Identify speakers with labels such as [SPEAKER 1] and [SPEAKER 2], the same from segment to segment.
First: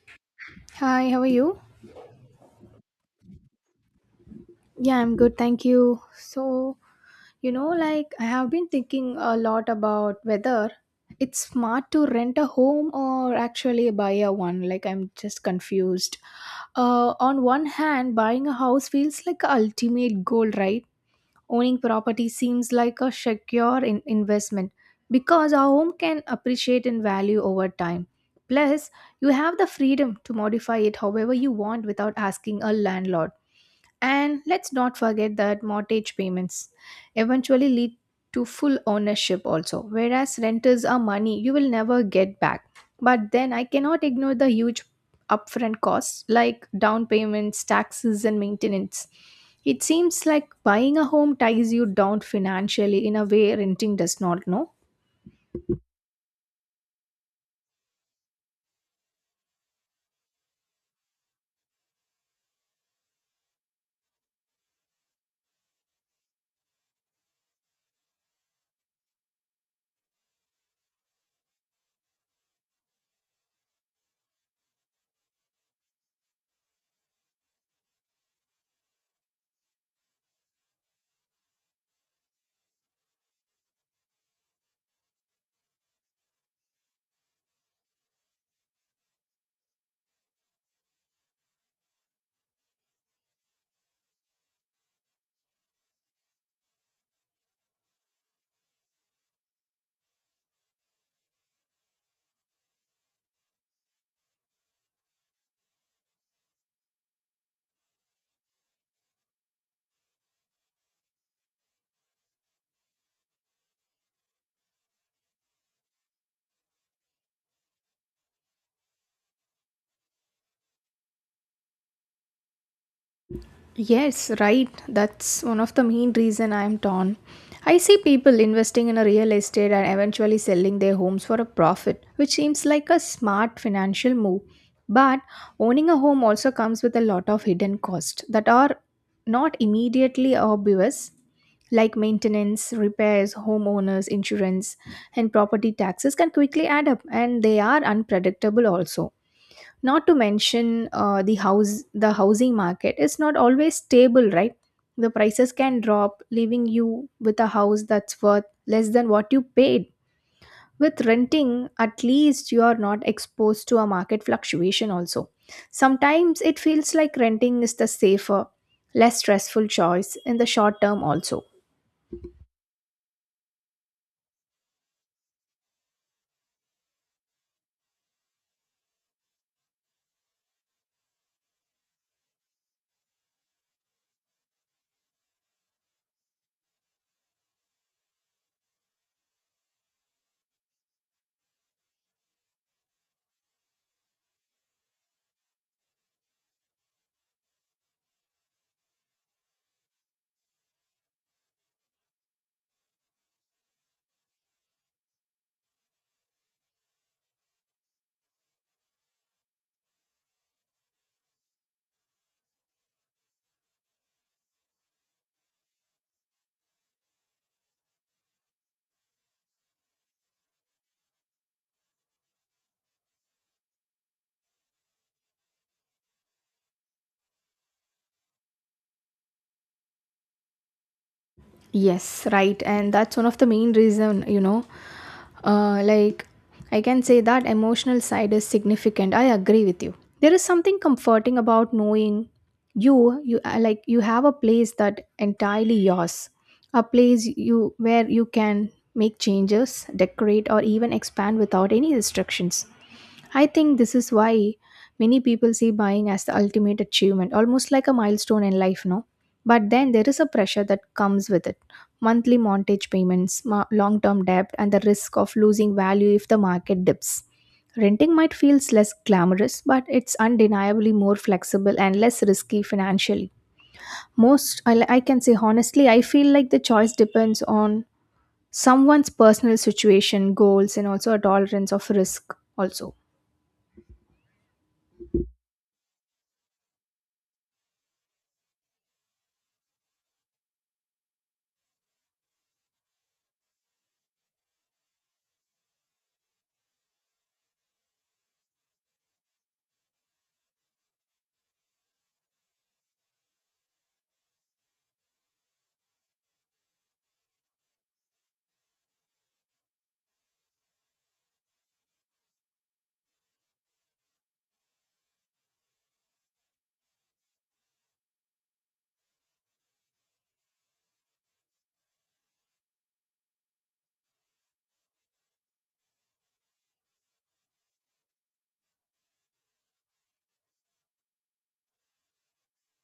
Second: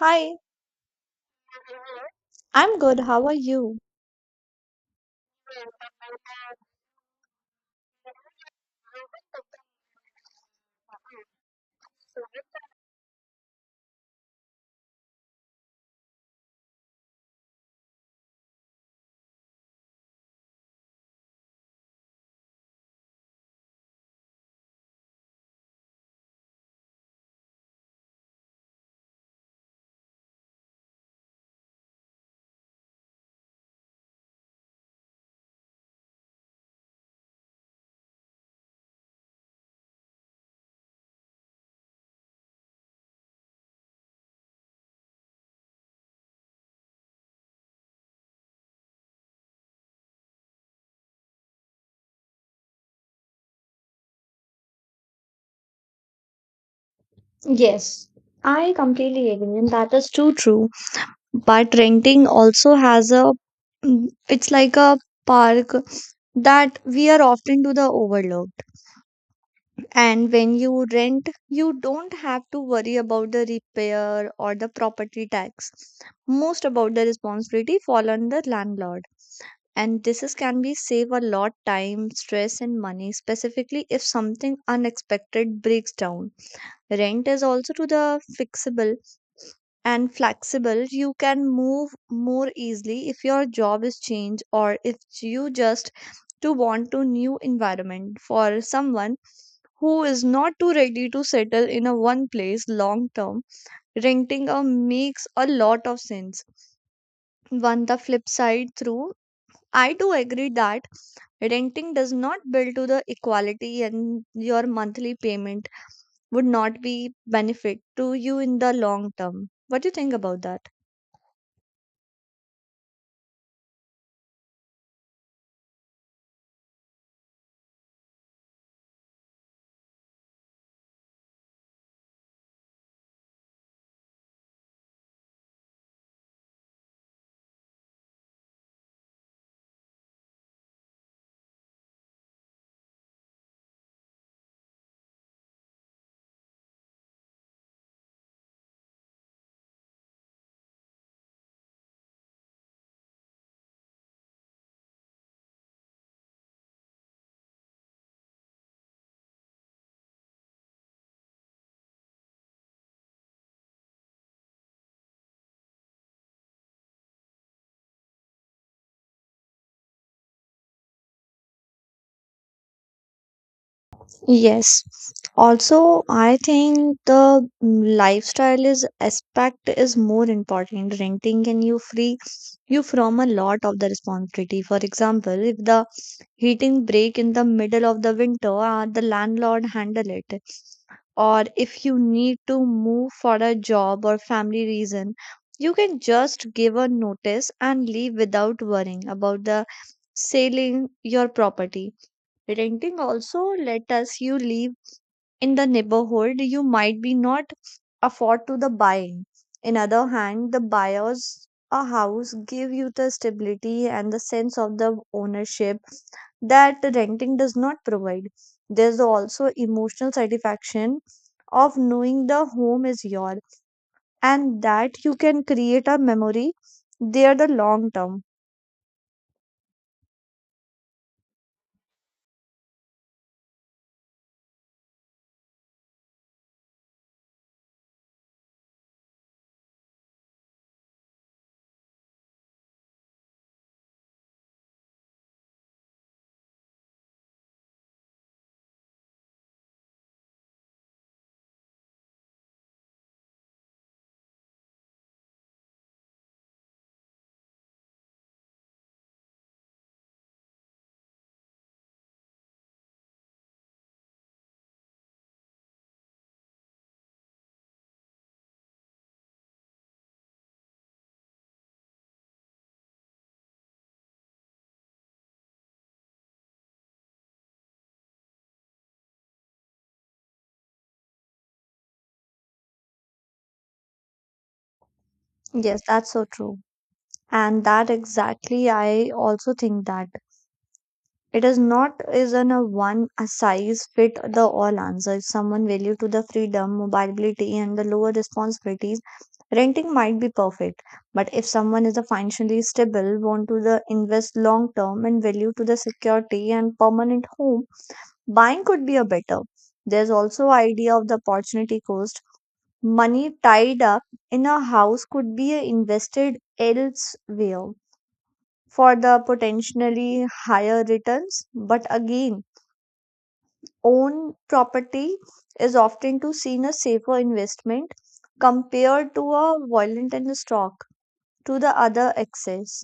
[SPEAKER 1] Hi,
[SPEAKER 2] Hi, how are you?
[SPEAKER 1] I'm good. How are you?
[SPEAKER 2] Yeah, I'm good, thank you. So, like I have been thinking a lot about whether it's smart to rent a home or actually buy a one. Like I'm just confused. On one hand, buying a house feels like a ultimate goal, right? Owning property seems like a secure investment because a home can appreciate in value over time. Plus, you have the freedom to modify it however you want without asking a landlord. And let's not forget that mortgage payments eventually lead to full ownership also, whereas renters are money you will never get back. But then I cannot ignore the huge upfront costs like down payments, taxes, and maintenance. It seems like buying a home ties you down financially in a way renting does not, know.
[SPEAKER 1] Yes, I completely agree, and that is too true. But renting also has a, it's like a park that we are often to the overlooked. And when you rent, you don't have to worry about the repair or the property tax. Most about the responsibility fall on the landlord. And this is can be save a lot time, stress, and money, specifically if something unexpected breaks down. Rent is also to the fixable and flexible. You can move more easily if your job is changed, or if you just to want to new environment for someone who is not too ready to settle in a one place long term, renting a makes a lot of sense. One the flip side through, I do agree that renting does not build to the equality, and your monthly payment would not be benefit to you in the long term. What do you think about that?
[SPEAKER 2] Yes, right. That's one of the main reason I am torn. I see people investing in a real estate and eventually selling their homes for a profit, which seems like a smart financial move. But owning a home also comes with a lot of hidden costs that are not immediately obvious, like maintenance, repairs, homeowners, insurance, and property taxes can quickly add up, and they are unpredictable also. Not to mention the housing market is not always stable, right? The prices can drop, leaving you with a house that's worth less than what you paid. With renting, at least you are not exposed to a market fluctuation also. Sometimes it feels like renting is the safer, less stressful choice in the short term also.
[SPEAKER 1] Yes. Also, I think the lifestyle is aspect is more important. Renting can you free you from a lot of the responsibility. For example, if the heating break in the middle of the winter, the landlord handle it. Or if you need to move for a job or family reason, you can just give a notice and leave without worrying about the selling your property. Renting also let us you live in the neighborhood you might be not afford to the buying. In other hand, the buyers a house give you the stability and the sense of the ownership that the renting does not provide. There's also emotional satisfaction of knowing the home is yours and that you can create a memory there the long term.
[SPEAKER 2] Yes, right. And that's one of the main reason. Like, I can say that emotional side is significant. I agree with you. There is something comforting about knowing you, you like you have a place that entirely yours, a place you where you can make changes, decorate, or even expand without any restrictions. I think this is why many people see buying as the ultimate achievement, almost like a milestone in life, no? But then there is a pressure that comes with it: monthly mortgage payments, long term debt, and the risk of losing value if the market dips. Renting might feel less glamorous, but it's undeniably more flexible and less risky financially. Most, I can say honestly, I feel like the choice depends on someone's personal situation, goals, and also a tolerance of risk, also.
[SPEAKER 1] Yes, that's so true. And that exactly, I also think that. It is not isn't a one a size fit the all answer. If someone value to the freedom, mobility, and the lower responsibilities, renting might be perfect. But if someone is a financially stable, want to the invest long term and value to the security and permanent home, buying could be a better. There's also idea of the opportunity cost. Money tied up in a house could be invested elsewhere for the potentially higher returns. But again, own property is often to seen a safer investment compared to a violent and stock to the other access.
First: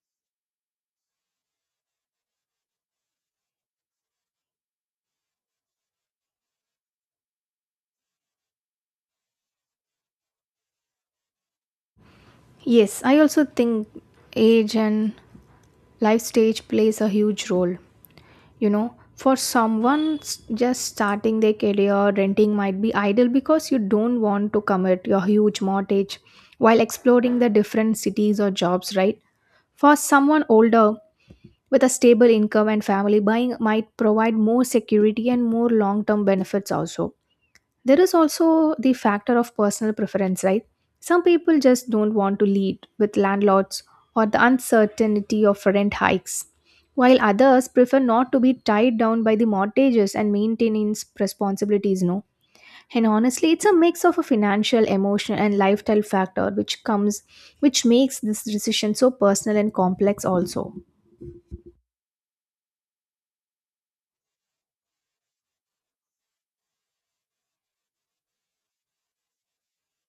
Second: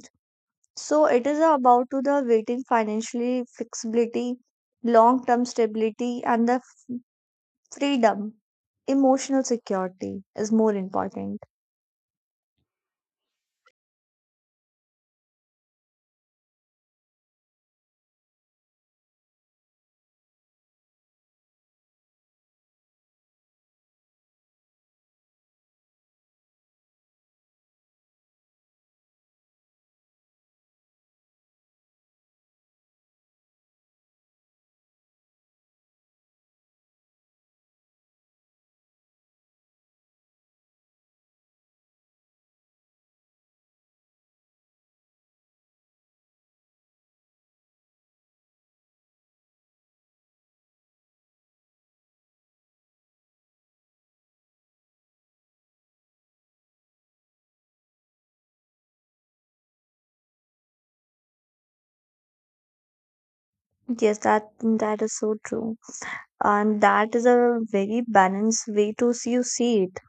[SPEAKER 1] So it is about to the waiting financially flexibility, long-term stability, and the freedom. Emotional security is more important.
[SPEAKER 2] Yes, I also think age and life stage plays a huge role. For someone just starting their career, renting might be ideal because you don't want to commit your huge mortgage while exploring the different cities or jobs, right? For someone older with a stable income and family, buying might provide more security and more long term benefits also. There is also the factor of personal preference, right? Some people just don't want to lead with landlords or the uncertainty of rent hikes, while others prefer not to be tied down by the mortgages and maintenance responsibilities, no? And honestly, it's a mix of a financial, emotional, and lifestyle factor which makes this decision so personal and complex, also.
[SPEAKER 1] Yes, that is so true, and that is a very balanced way to see you see it.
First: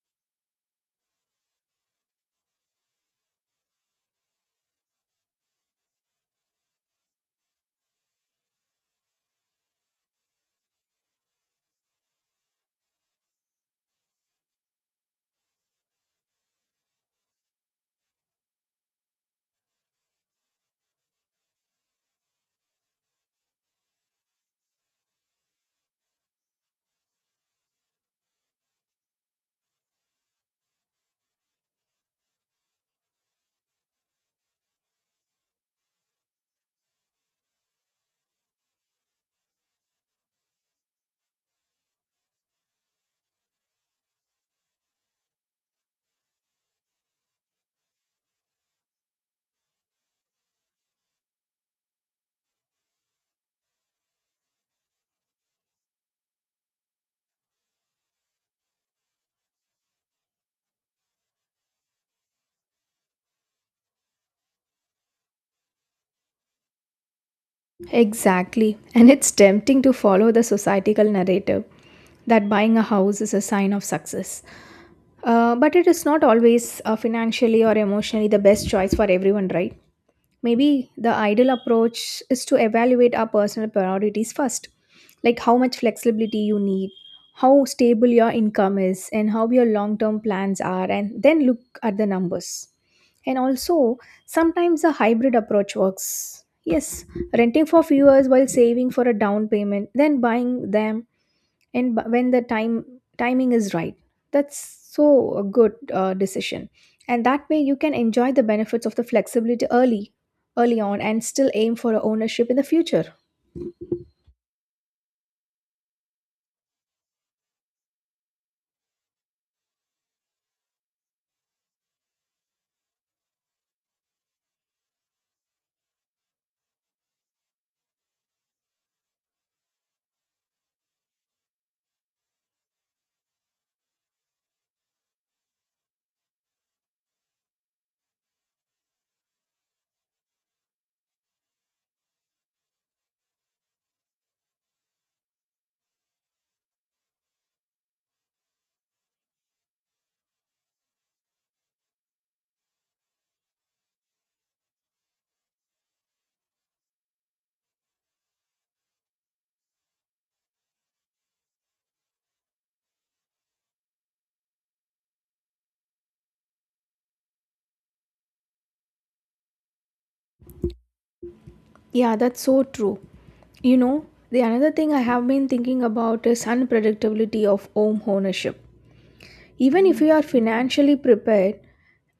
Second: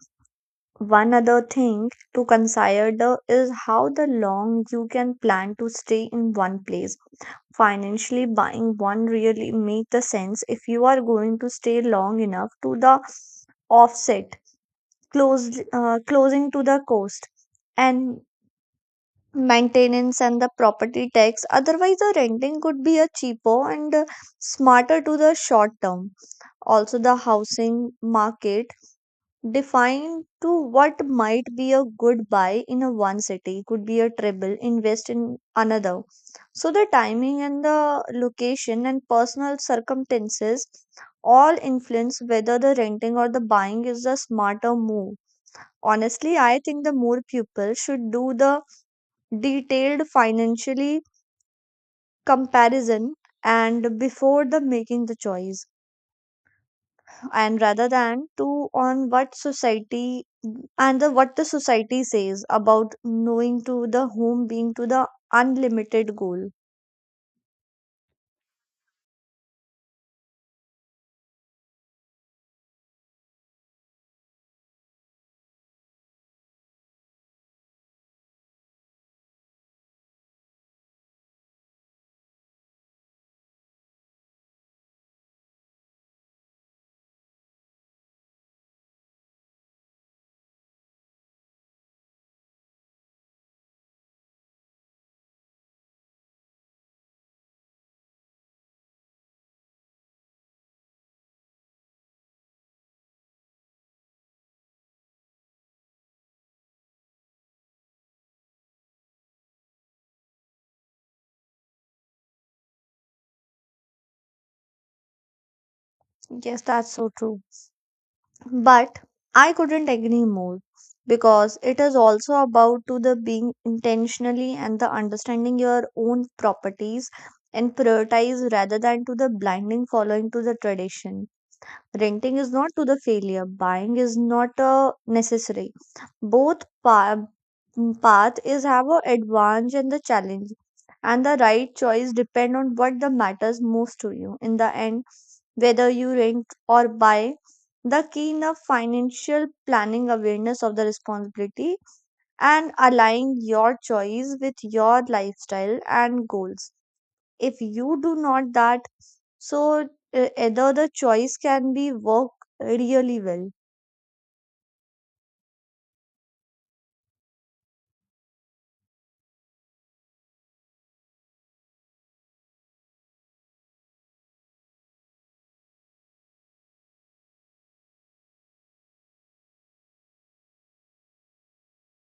[SPEAKER 1] One other thing to consider is how the long you can plan to stay in one place. Financially, buying one really make the sense if you are going to stay long enough to the offset, close, closing to the cost, and maintenance and the property tax. Otherwise, the renting could be a cheaper and smarter to the short term. Also, the housing market define to what might be a good buy in a one city could be a treble invest in another. So the timing and the location and personal circumstances all influence whether the renting or the buying is the smarter move. Honestly, I think the more people should do the detailed financially comparison and before the making the choice, and rather than to on what society and the what the society says about knowing to the home being to the unlimited goal.
[SPEAKER 2] Exactly. And it's tempting to follow the societal narrative that buying a house is a sign of success. But it is not always financially or emotionally the best choice for everyone, right? Maybe the ideal approach is to evaluate our personal priorities first, like how much flexibility you need, how stable your income is, and how your long term plans are, and then look at the numbers. And also, sometimes a hybrid approach works. Yes, renting for few years while saving for a down payment, then buying them and when the time timing is right, that's so a good decision. And that way you can enjoy the benefits of the flexibility early on and still aim for ownership in the future.
[SPEAKER 1] Yes, that's so true. But I couldn't agree more because it is also about to the being intentionally and the understanding your own properties and prioritize rather than to the blinding following to the tradition. Renting is not to the failure, buying is not a necessary. Both path is have a advantage and the challenge, and the right choice depend on what the matters most to you in the end. Whether you rent or buy, the key in the financial planning awareness of the responsibility and aligning your choice with your lifestyle and goals. If you do not that, so, either the choice can be work really well.
[SPEAKER 2] Yeah, that's so true you know the another thing I have been thinking about is unpredictability of home ownership. Even if you are financially prepared,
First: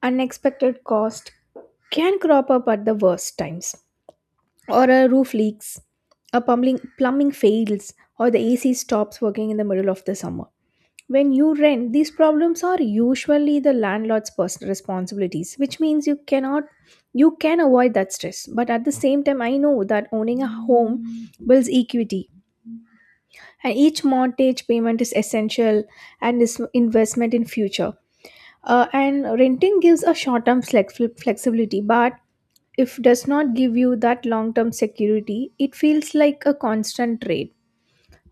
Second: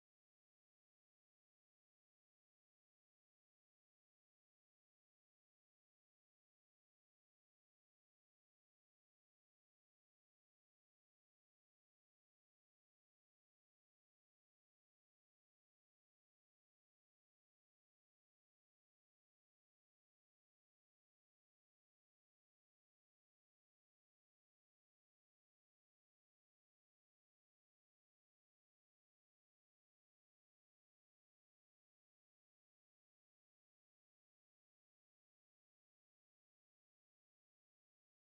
[SPEAKER 2] unexpected cost can crop up at the worst times, or a roof leaks, a plumbing fails, or the AC stops working in the middle of the summer. When you rent, these problems are usually the landlord's personal responsibilities, which means you cannot you can avoid that stress. But at the same time, I know that owning a home builds equity, and each mortgage payment is essential and is investment in future. And renting gives a short-term flexibility, but if does not give you that long term security, it feels like a constant trade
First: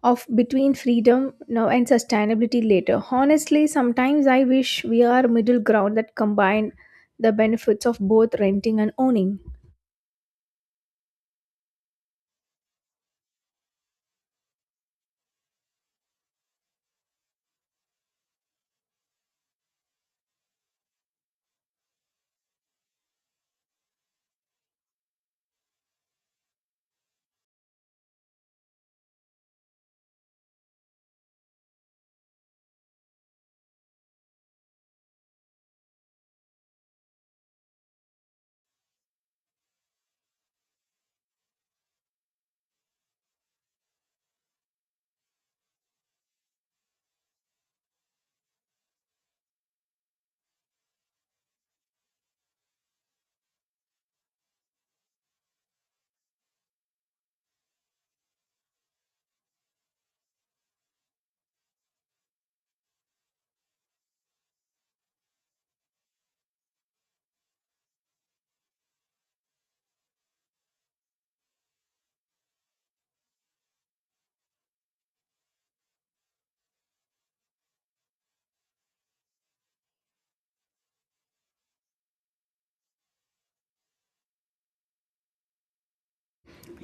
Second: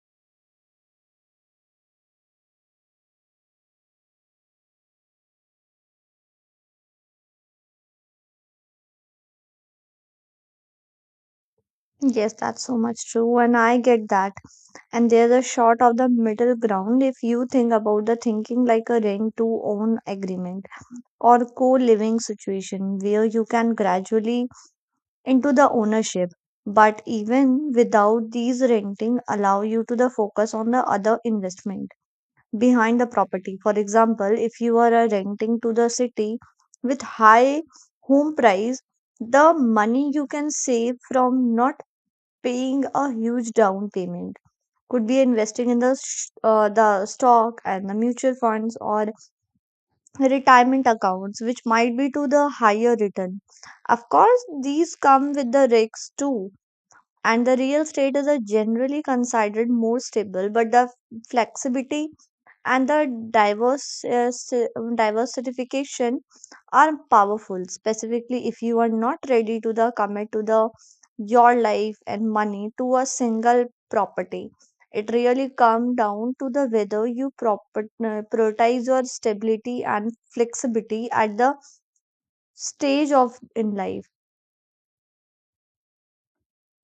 [SPEAKER 2] of between freedom now and sustainability later. Honestly, sometimes I wish we are middle ground that combine the benefits of both renting and owning.
[SPEAKER 1] Yes, that's so much true, and I get that. And there's a shot of the middle ground if you think about the thinking like a rent to own agreement or co living situation where you can gradually into the ownership. But even without these renting, allow you to the focus on the other investment behind the property. For example, if you are renting to the city with high home price, the money you can save from not paying a huge down payment could be investing in the the stock and the mutual funds or retirement accounts which might be to the higher return. Of course these come with the risks too, and the real estate is a generally considered more stable, but the flexibility and the diverse uh, si- diversification are powerful, specifically if you are not ready to the commit to the your life and money to a single property. It really comes down to the whether you prioritize your stability and flexibility at the stage of in life.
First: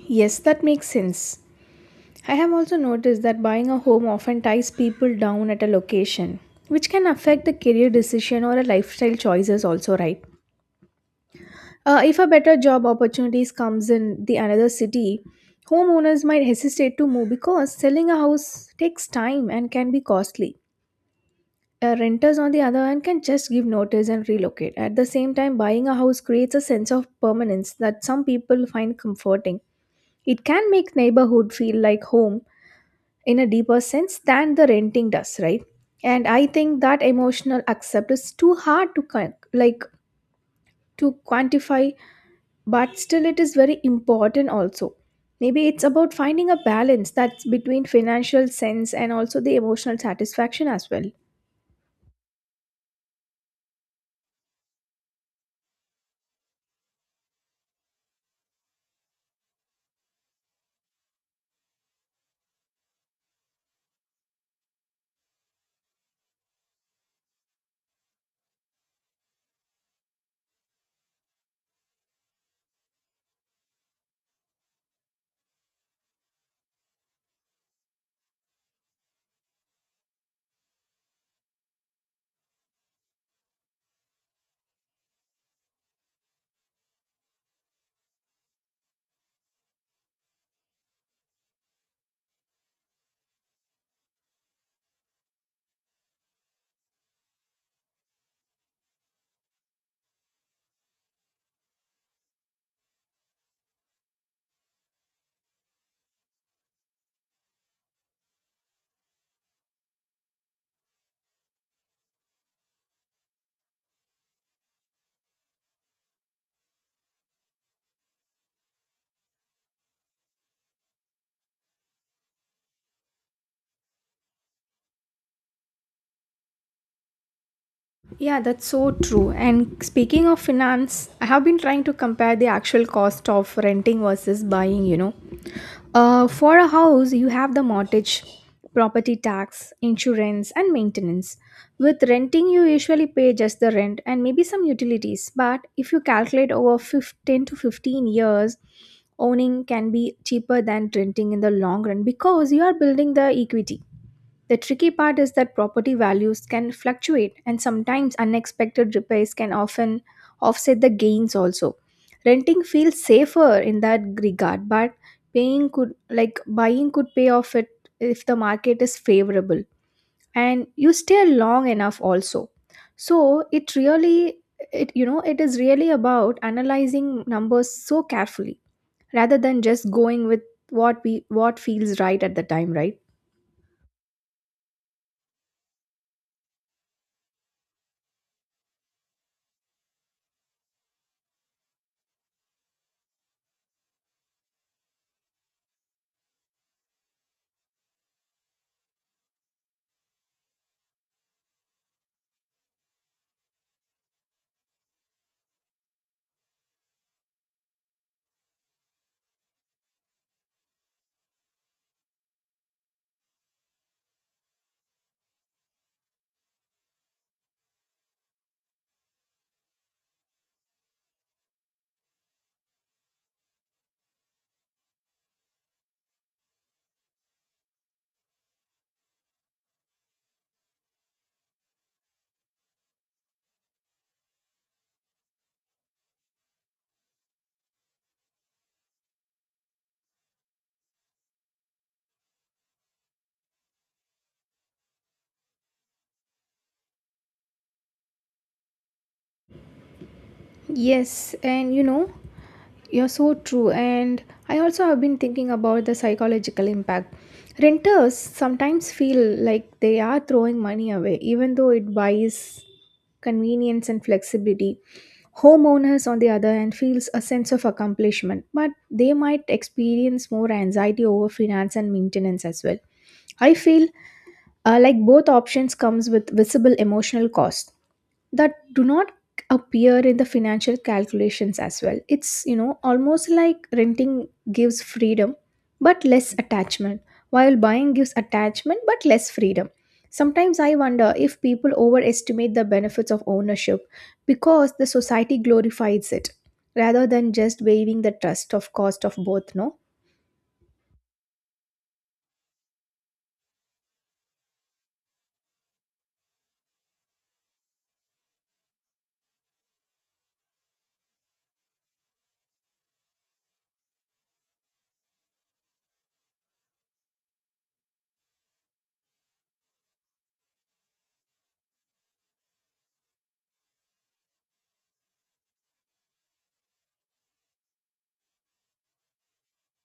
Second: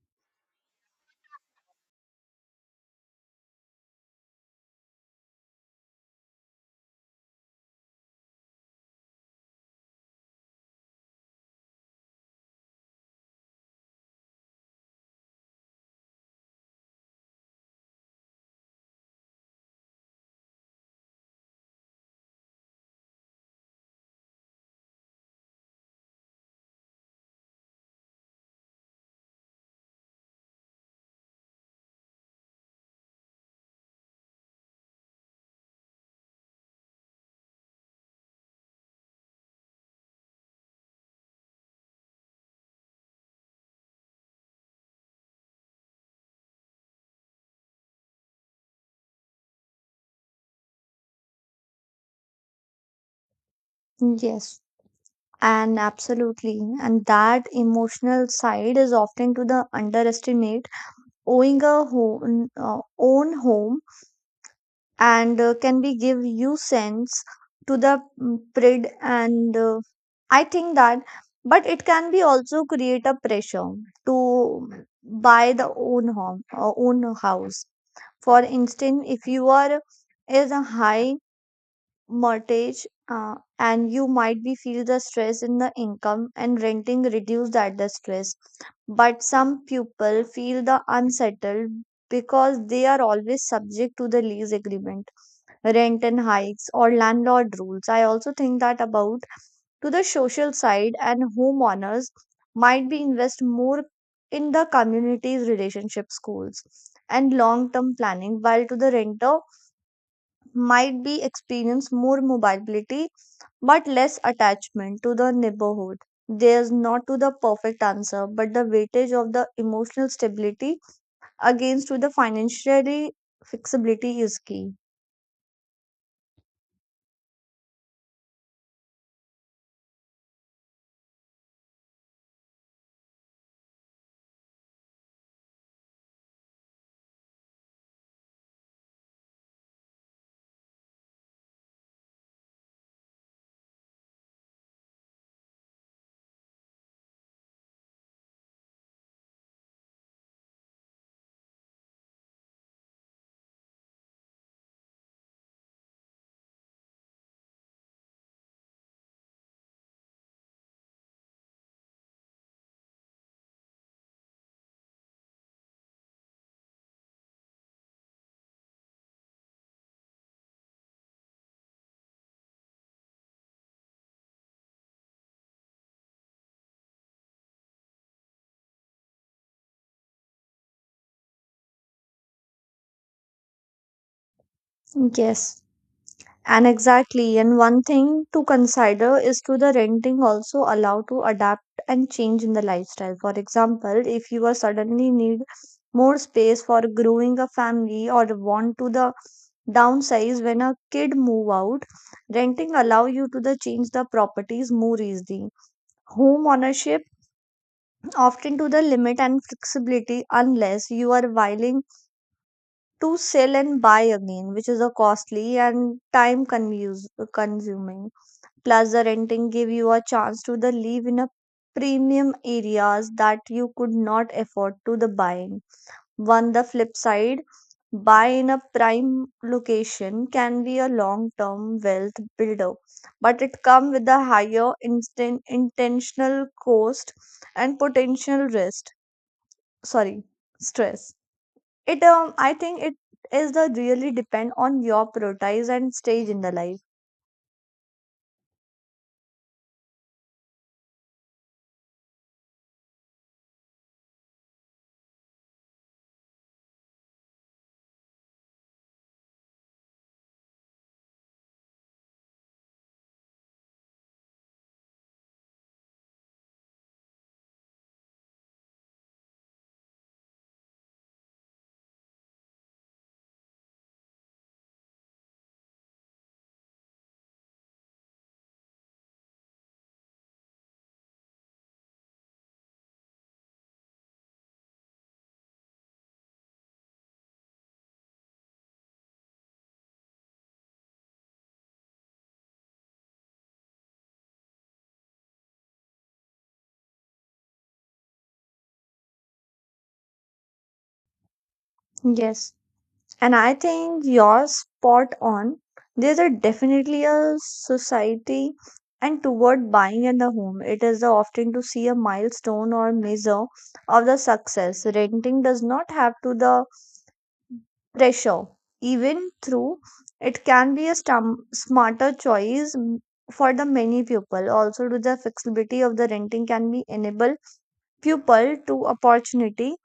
[SPEAKER 2] Yes, that makes sense. I have also noticed that buying a home often ties people down at a location, which can affect the career decision or a lifestyle choices also, right? If a better job opportunities comes in the another city, homeowners might hesitate to move because selling a house takes time and can be costly. Renters, on the other hand, can just give notice and relocate. At the same time, buying a house creates a sense of permanence that some people find comforting. It can make neighborhood feel like home in a deeper sense than the renting does, right? And I think that emotional accept is too hard to like to quantify, but still it is very important also. Maybe it's about finding a balance that's between financial sense and also the emotional satisfaction as well.
[SPEAKER 1] Yes, and absolutely, and that emotional side is often to the underestimate. Owning a home, own home, and can we give you sense to the prid and I think that, but it can be also create a pressure to buy the own home or own house. For instance, if you are is a high mortgage, and you might be feel the stress in the income, and renting reduce that the stress. But some people feel the unsettled because they are always subject to the lease agreement, rent and hikes or landlord rules. I also think that about to the social side, and homeowners might be invest more in the community's relationship schools and long-term planning, while to the renter might be experience more mobility but less attachment to the neighborhood. There's not to the perfect answer, but the weightage of the emotional stability against to the financially flexibility is key.
[SPEAKER 2] Yeah, that's so true. And speaking of finance, I have been trying to compare the actual cost of renting versus buying. For a house, you have the mortgage, property tax, insurance, and maintenance. With renting, you usually pay just the rent and maybe some utilities. But if you calculate over 10 to 15 years, owning can be cheaper than renting in the long run because you are building the equity. The tricky part is that property values can fluctuate, and sometimes unexpected repairs can often offset the gains also. Renting feels safer in that regard, but paying could like buying could pay off it if the market is favorable and you stay long enough also. So it really it you know it is really about analyzing numbers so carefully rather than just going with what feels right at the time, right?
[SPEAKER 1] Yes. And exactly, and one thing to consider is to the renting also allow to adapt and change in the lifestyle. For example, if you are suddenly need more space for growing a family or want to the downsize when a kid move out, renting allow you to the change the properties more easily. Home ownership often to the limit and flexibility unless you are willing to sell and buy again, which is a costly and time consuming. Plus, the renting gave you a chance to the live in a premium areas that you could not afford to the buying. On the flip side, buy in a prime location can be a long-term wealth builder, but it come with a higher instant intentional cost and potential risk. Sorry, stress. It I think it is the really depend on your priorities and stage in the life.
[SPEAKER 2] Yes, and you're so true. And I also have been thinking about the psychological impact. Renters sometimes feel like they are throwing money away, even though it buys convenience and flexibility. Homeowners, on the other hand, feels a sense of accomplishment, but they might experience more anxiety over finance and maintenance as well. I feel like both options comes with visible emotional cost that do not appear in the financial calculations as well. It's almost like renting gives freedom but less attachment, while buying gives attachment but less freedom. Sometimes I wonder if people overestimate the benefits of ownership because the society glorifies it rather than just waiving the trust of cost of both, no?
[SPEAKER 1] Yes. And I think you're spot on. There's a definitely a society and toward buying in the home. It is the often to see a milestone or measure of the success. Renting does not have to the pressure. Even through it can be a smarter choice for the many people. Also, to the flexibility of the renting can be enable people to opportunity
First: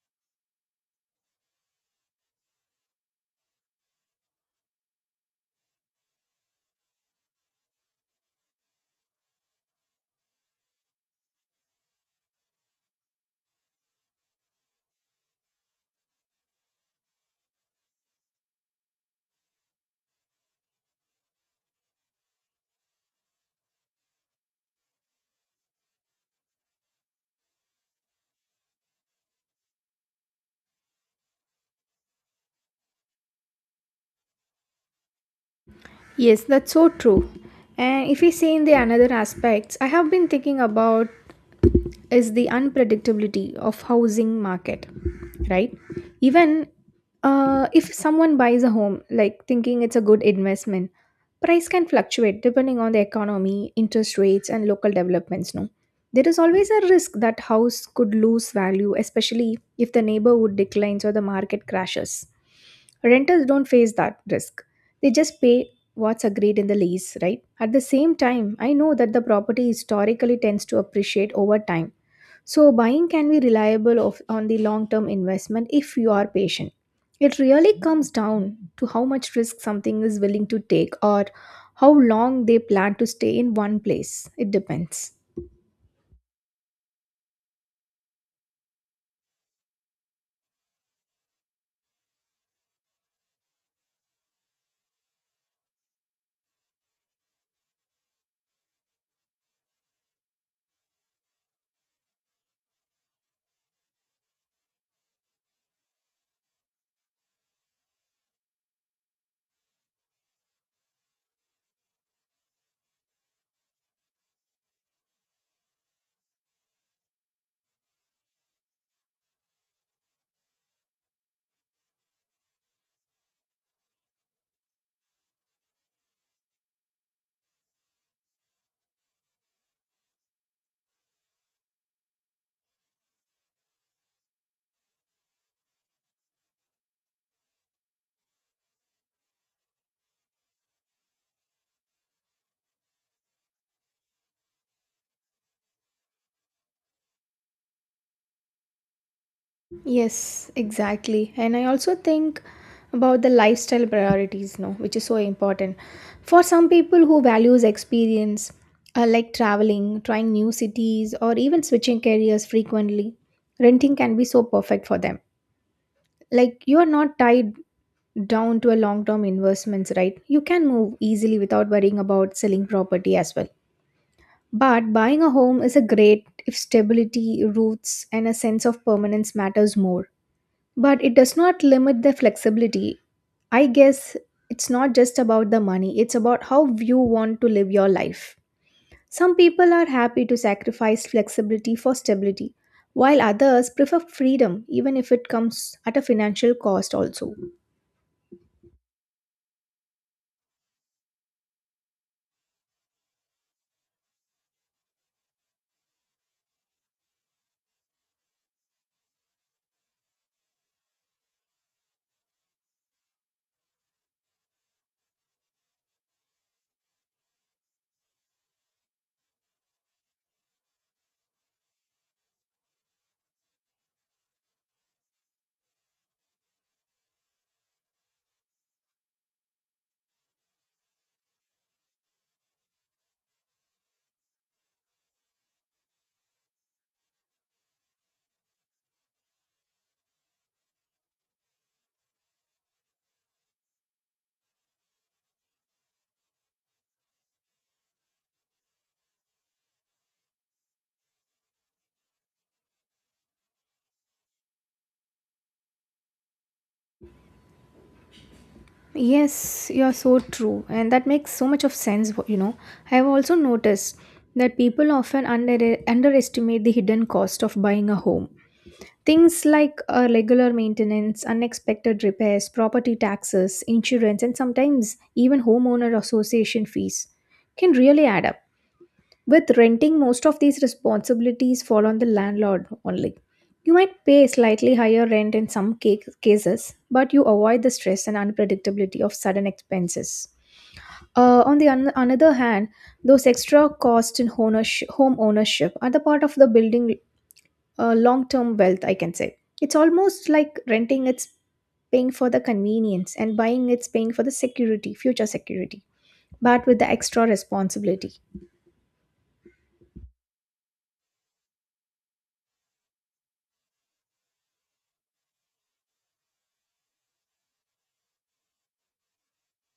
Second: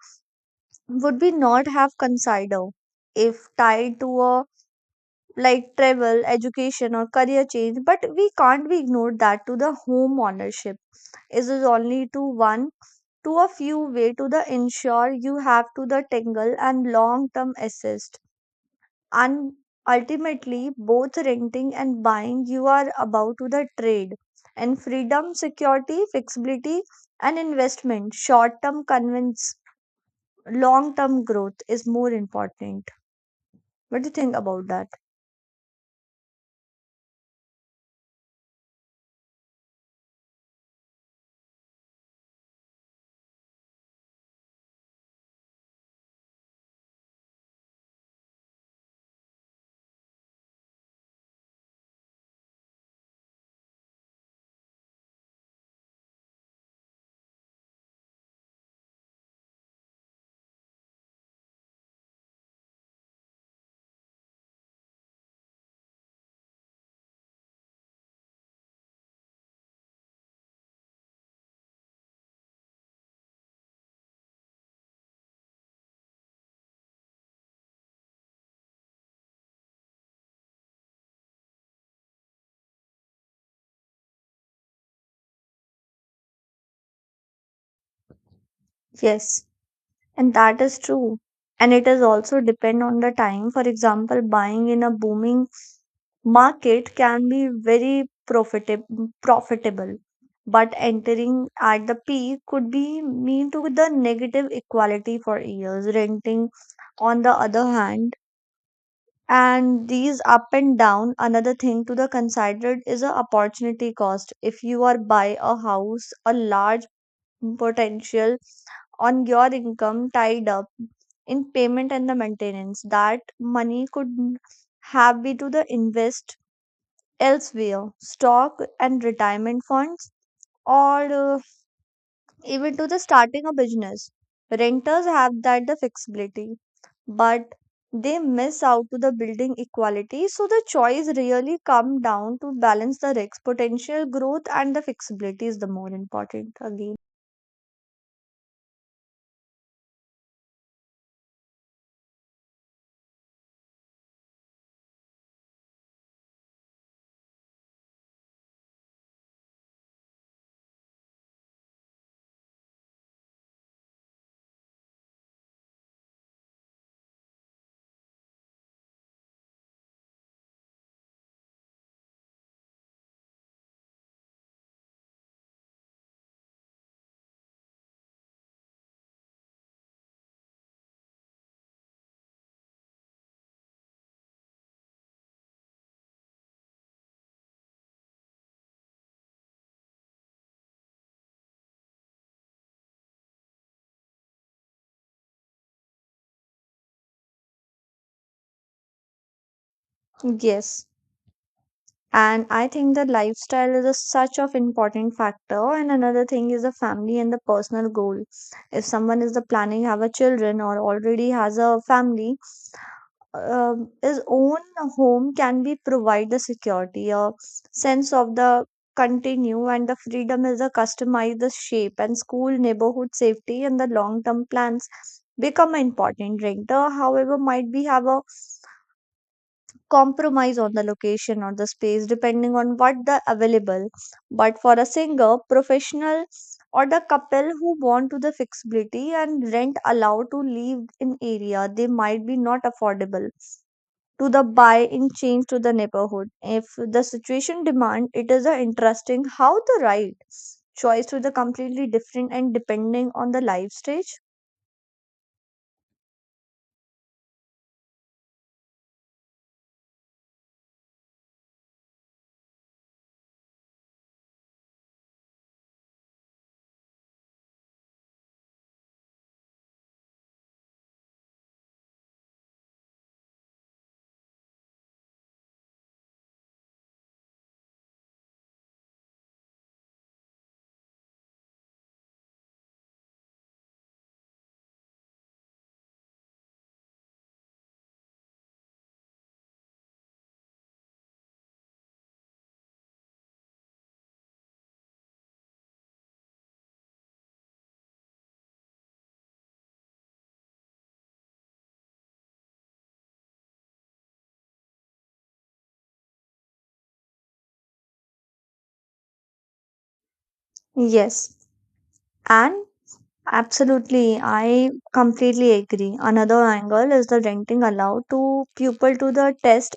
[SPEAKER 1] would be not have considered if tied to a like travel, education, or career change, but we can't be ignored that to the home ownership. Is only to one to a few way to the ensure you have to the tangle and long term assist. And ultimately both renting and buying you are about to the trade and freedom, security, flexibility and investment, short term convince long term growth is more important. What do you think about that?
[SPEAKER 2] Yes, that's so true. And if we see in the another aspects, I have been thinking about is the unpredictability of housing market, right? Even if someone buys a home, like thinking it's a good investment, price can fluctuate depending on the economy interest rates and local developments, no? There is always a risk that house could lose value, especially if the neighborhood declines or the market crashes. Renters don't face that risk. They just pay what's agreed in the lease, right? At the same time, I know that the property historically tends to appreciate over time, so buying can be reliable on the long-term investment if you are patient. It really comes down to how much risk something is willing to take or how long they plan to stay in one place. It depends.
[SPEAKER 1] Yes. And that is true. And it is also depend on the time. For example, buying in a booming market can be very profitable, but entering at the peak could be mean to the negative equality for years. Renting, on the other hand, and these up and down, another thing to the considered is a opportunity cost. If you are buy a house, a large potential on your income tied up in payment and the maintenance. That money could have been to the invest elsewhere, stock and retirement funds, or even to the starting a business. Renters have that the flexibility, but they miss out to the building equality. So the choice really come down to balance the risks, potential growth, and the flexibility is the more important again.
[SPEAKER 2] Yes, exactly. And I also think about the lifestyle priorities, no, which is so important. For some people who values experience, like traveling, trying new cities, or even switching careers frequently, renting can be so perfect for them. Like you are not tied down to a long term investments, right? You can move easily without worrying about selling property as well. But buying a home is a great if stability, roots, and a sense of permanence matters more. But it does not limit the flexibility. I guess it's not just about the money, it's about how you want to live your life. Some people are happy to sacrifice flexibility for stability, while others prefer freedom, even if it comes at a financial cost, also.
[SPEAKER 1] Yes. And I think the lifestyle is a such of important factor, and another thing is the family and the personal goal. If someone is the planning have a children or already has a family, his own home can be provide the security, a sense of the continue, and the freedom is a customize the shape and school, neighborhood safety, and the long term plans become important. Renter, however, might be have a compromise on the location or the space depending on what the available. But for a singer, professional or the couple who want to the flexibility and rent allowed to live in area they might be not affordable to the buy in change to the neighborhood if the situation demand. It is a interesting how the right choice to the completely different and depending on the life stage.
[SPEAKER 2] Yes, you're so true, and that makes so much of sense. I have also noticed that people often underestimate the hidden cost of buying a home. Things like regular maintenance, unexpected repairs, property taxes, insurance, and sometimes even homeowner association fees can really add up. With renting, most of these responsibilities fall on the landlord only. You might pay slightly higher rent in cases, but you avoid the stress and unpredictability of sudden expenses. On another hand, those extra costs in home ownership are the part of the building long-term wealth. I can say it's almost like renting; it's paying for the convenience, and buying; it's paying for future security, but with the extra responsibility.
[SPEAKER 1] Yes. And absolutely, I completely agree. Another angle is the renting allow to people to the test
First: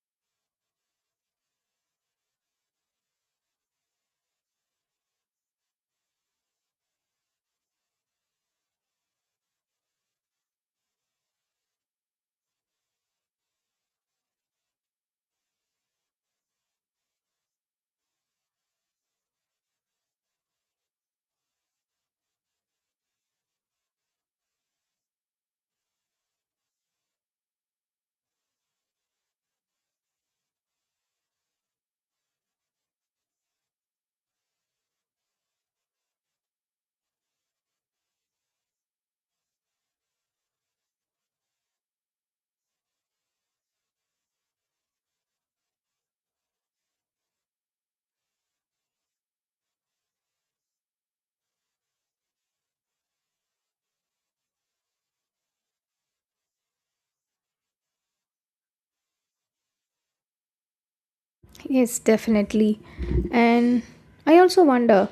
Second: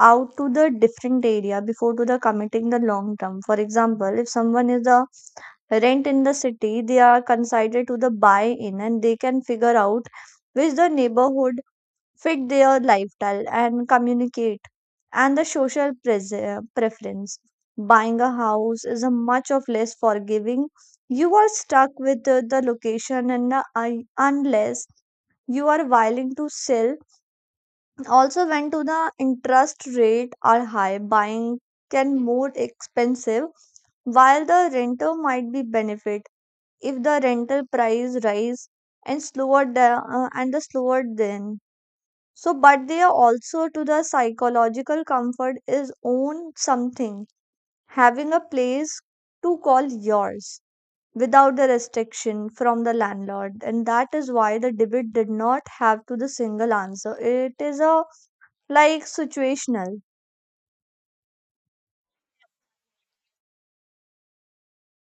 [SPEAKER 1] out to the different area before to the committing the long term. For example, if someone is the rent in the city, they are considered to the buy in, and they can figure out which the neighborhood fit their lifestyle and communicate and the social preference. Buying a house is a much of less forgiving. You are stuck with the location and the, I unless you are willing to sell. Also, when to the interest rate are high, buying can more expensive while the renter might be benefit if the rental price rise and slower the slower then. So, but they are also to the psychological comfort is own something, having a place to call yours without the restriction from the landlord. And that is why the debate did not have to the single answer. It is a like situational.
[SPEAKER 2] Yes, definitely. And I also wonder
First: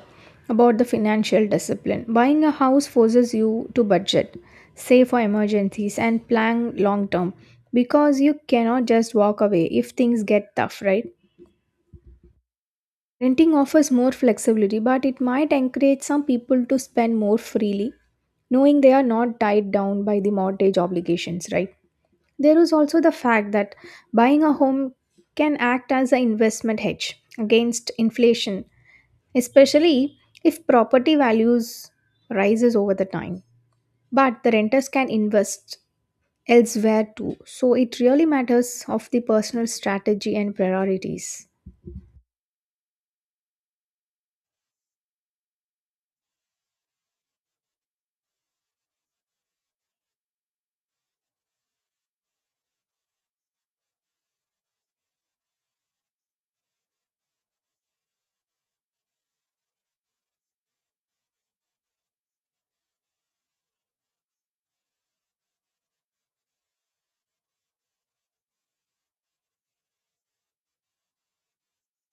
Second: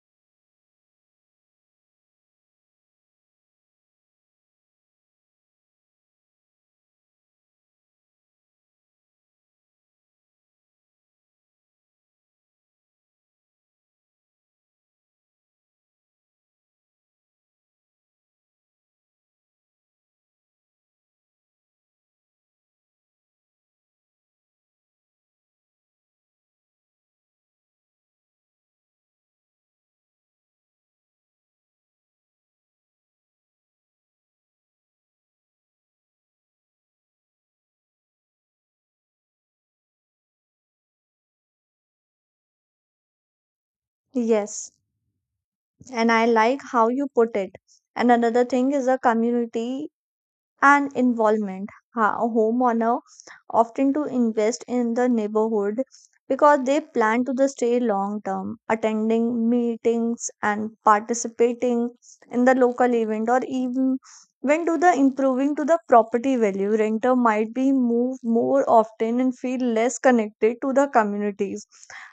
[SPEAKER 2] about the financial discipline. Buying a house forces you to budget, save for emergencies, and plan long term because you cannot just walk away if things get tough, right? Renting offers more flexibility, but it might encourage some people to spend more freely, knowing they are not tied down by the mortgage obligations, right? There is also the fact that buying a home can act as an investment hedge against inflation, especially if property values rises over the time. But the renters can invest elsewhere too, so it really matters of the personal strategy and priorities.
[SPEAKER 1] Yes. And I like how you put it. And another thing is a community and involvement. Homeowner often to invest in the neighborhood because they plan to the stay long term, attending meetings and participating in the local event or even when to the improving to the property value. Renter might be moved more often and feel less connected to the communities.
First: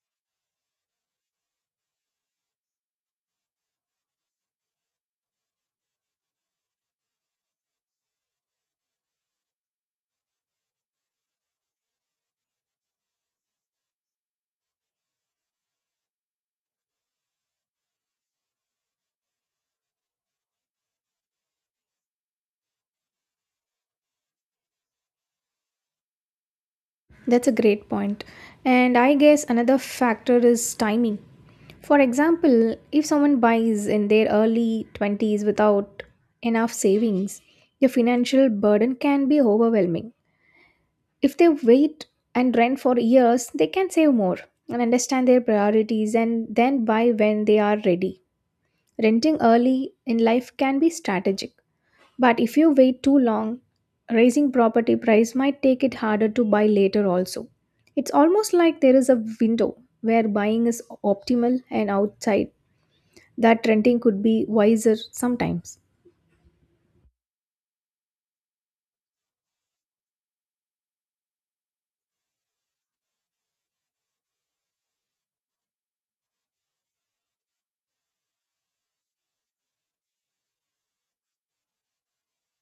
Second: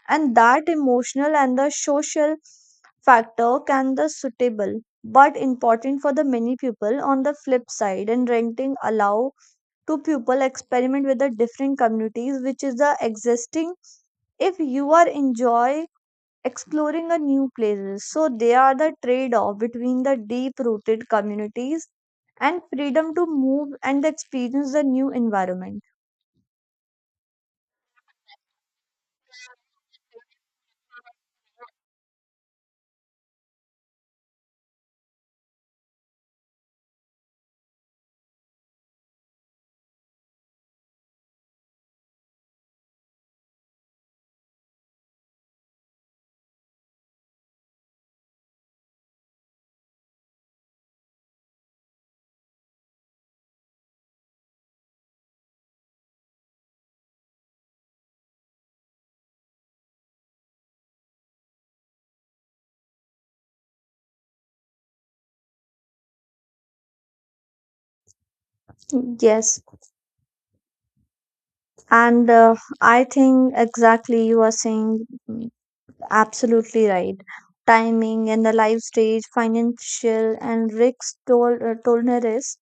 [SPEAKER 1] And that emotional and the social factor can the suitable but important for the many people. On the flip side, and renting allow to people experiment with the different communities, which is the existing if you are enjoy exploring a new places. So they are the trade off between the deep rooted communities and freedom to move and experience the new environment.
[SPEAKER 2] That's a great point. And I guess another factor is timing. For example, if someone buys in their early 20s without enough savings, the financial burden can be overwhelming. If they wait and rent for years, they can save more and understand their priorities and then buy when they are ready. Renting early in life can be strategic, but if you wait too long, raising property price might take it harder to buy later also. It's almost like there is a window where buying is optimal and outside that renting could be wiser sometimes.
[SPEAKER 1] Yes, and I think exactly you are saying, absolutely right. Timing and the life stage, financial and risk tolerance,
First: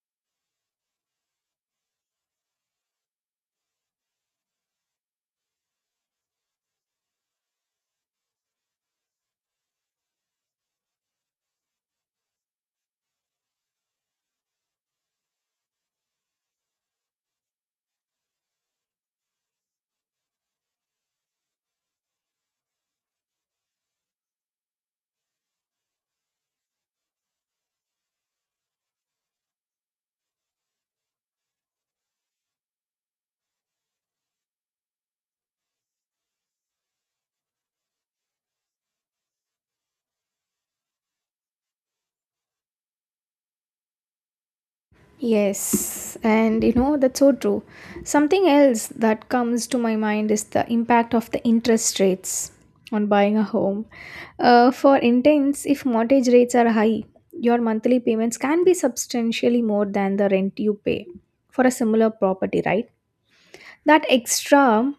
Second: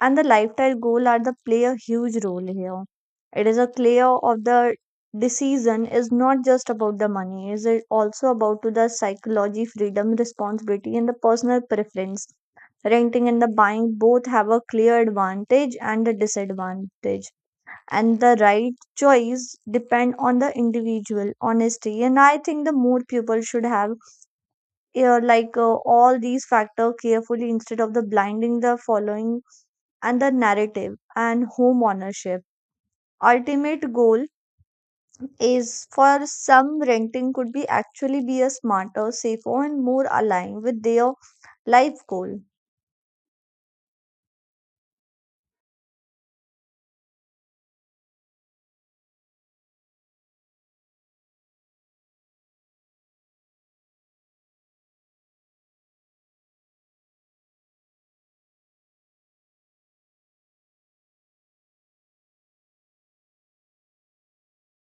[SPEAKER 1] and the lifestyle goal are the play a huge role here. It is a clear of the decision is not just about the money. Is it also about to the psychology, freedom, responsibility, and the personal preference. Renting and the buying both have a clear advantage and a disadvantage, and the right choice depend on the individual honesty. And I think the more people should have all these factor carefully instead of the blinding the following and the narrative and home ownership ultimate goal is for some renting could be actually be a smarter, safer, and more aligned with their life goal.
[SPEAKER 2] Yes, and you know, that's so true. Something else that comes to my mind is the impact of the interest rates on buying a home. For intents, if mortgage rates are high, your monthly payments can be substantially more than the rent you pay for a similar property, right? That extra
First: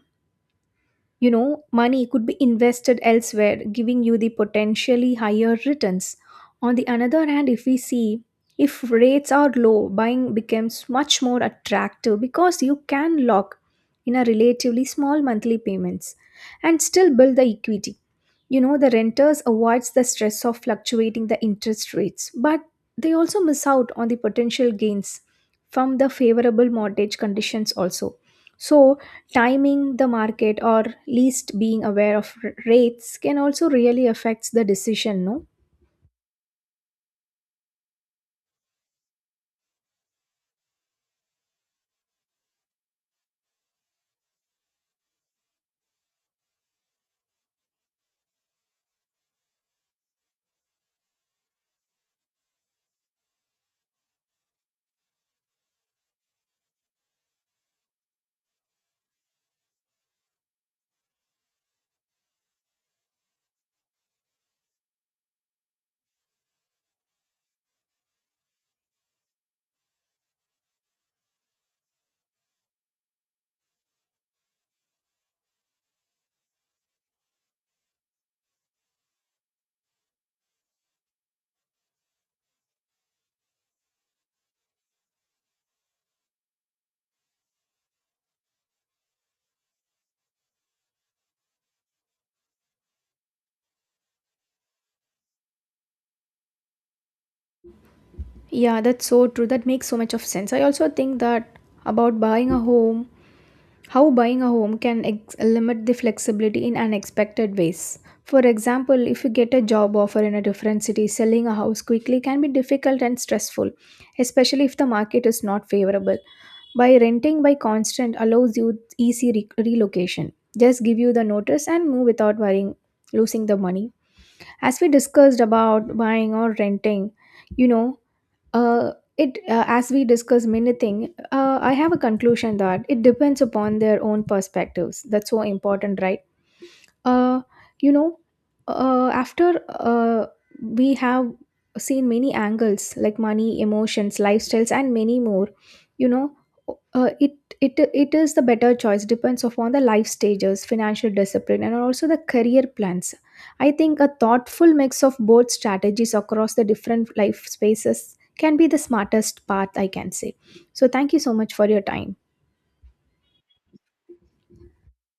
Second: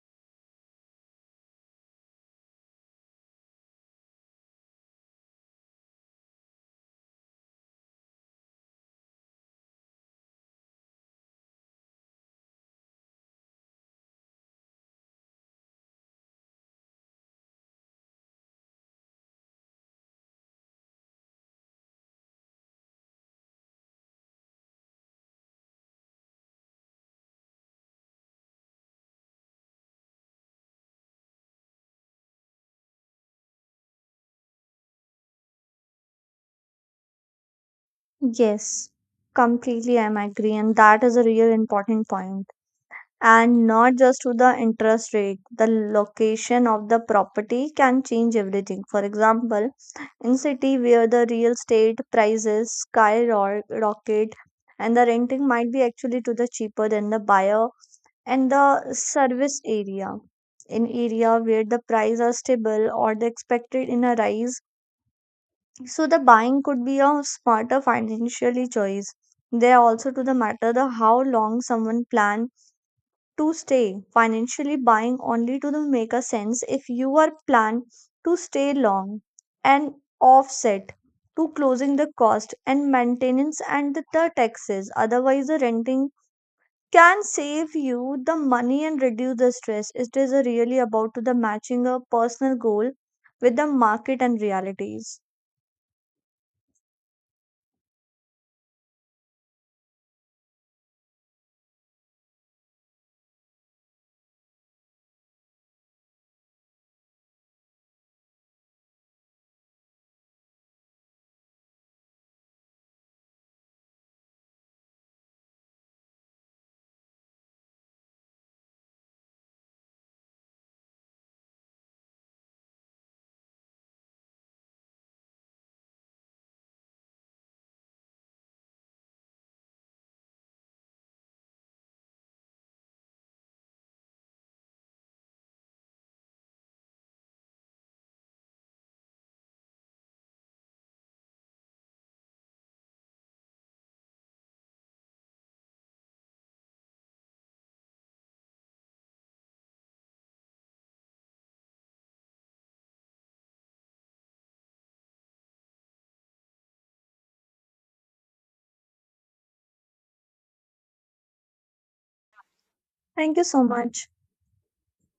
[SPEAKER 2] money could be invested elsewhere, giving you the potentially higher returns. On the another hand, if we see if rates are low, buying becomes much more attractive because you can lock in a relatively small monthly payments and still build the equity. You know, the renters avoids the stress of fluctuating the interest rates, but they also miss out on the potential gains from the favorable mortgage conditions also. So, timing the market or least being aware of rates can also really affects the decision no.
[SPEAKER 1] Yes, completely I'm agree, and that is a real important point. And not just to the interest rate, the location of the property can change everything. For example, in city where the real estate prices skyrocket and the renting might be actually to the cheaper than the buyer and the service area. In area where the price are stable or the expected in a rise, so the buying could be a smarter financially choice. They are also to the matter the how long someone plan to stay. Financially, buying only to the make a sense if you are planned to stay long and offset to closing the cost and maintenance and the taxes. Otherwise, the renting can save you the money and reduce the stress. It is a really about to the matching a personal goal with the market and realities.
[SPEAKER 2] Yeah, that's so true. That makes so much of sense. I also think that about buying a home, how buying a home can limit the flexibility in unexpected ways. For example, if you get a job offer in a different city, selling a house quickly can be difficult and stressful, especially if the market is not favorable. By renting by constant allows you easy relocation. Just give you the notice and move without worrying losing the money. As we discussed about buying or renting, you know, uh, it as we discussed many things. I have a conclusion that it depends upon their own perspectives. That's so important, right? uh, you know, after We have seen many angles like money, emotions, lifestyles, and many more, you know, uh, it it is the better choice depends upon the life stages, financial discipline, and also the career plans. I think a thoughtful mix of both strategies across the different life spaces can be the smartest path I can say. So thank you so much for your time.
[SPEAKER 1] Thank you so much.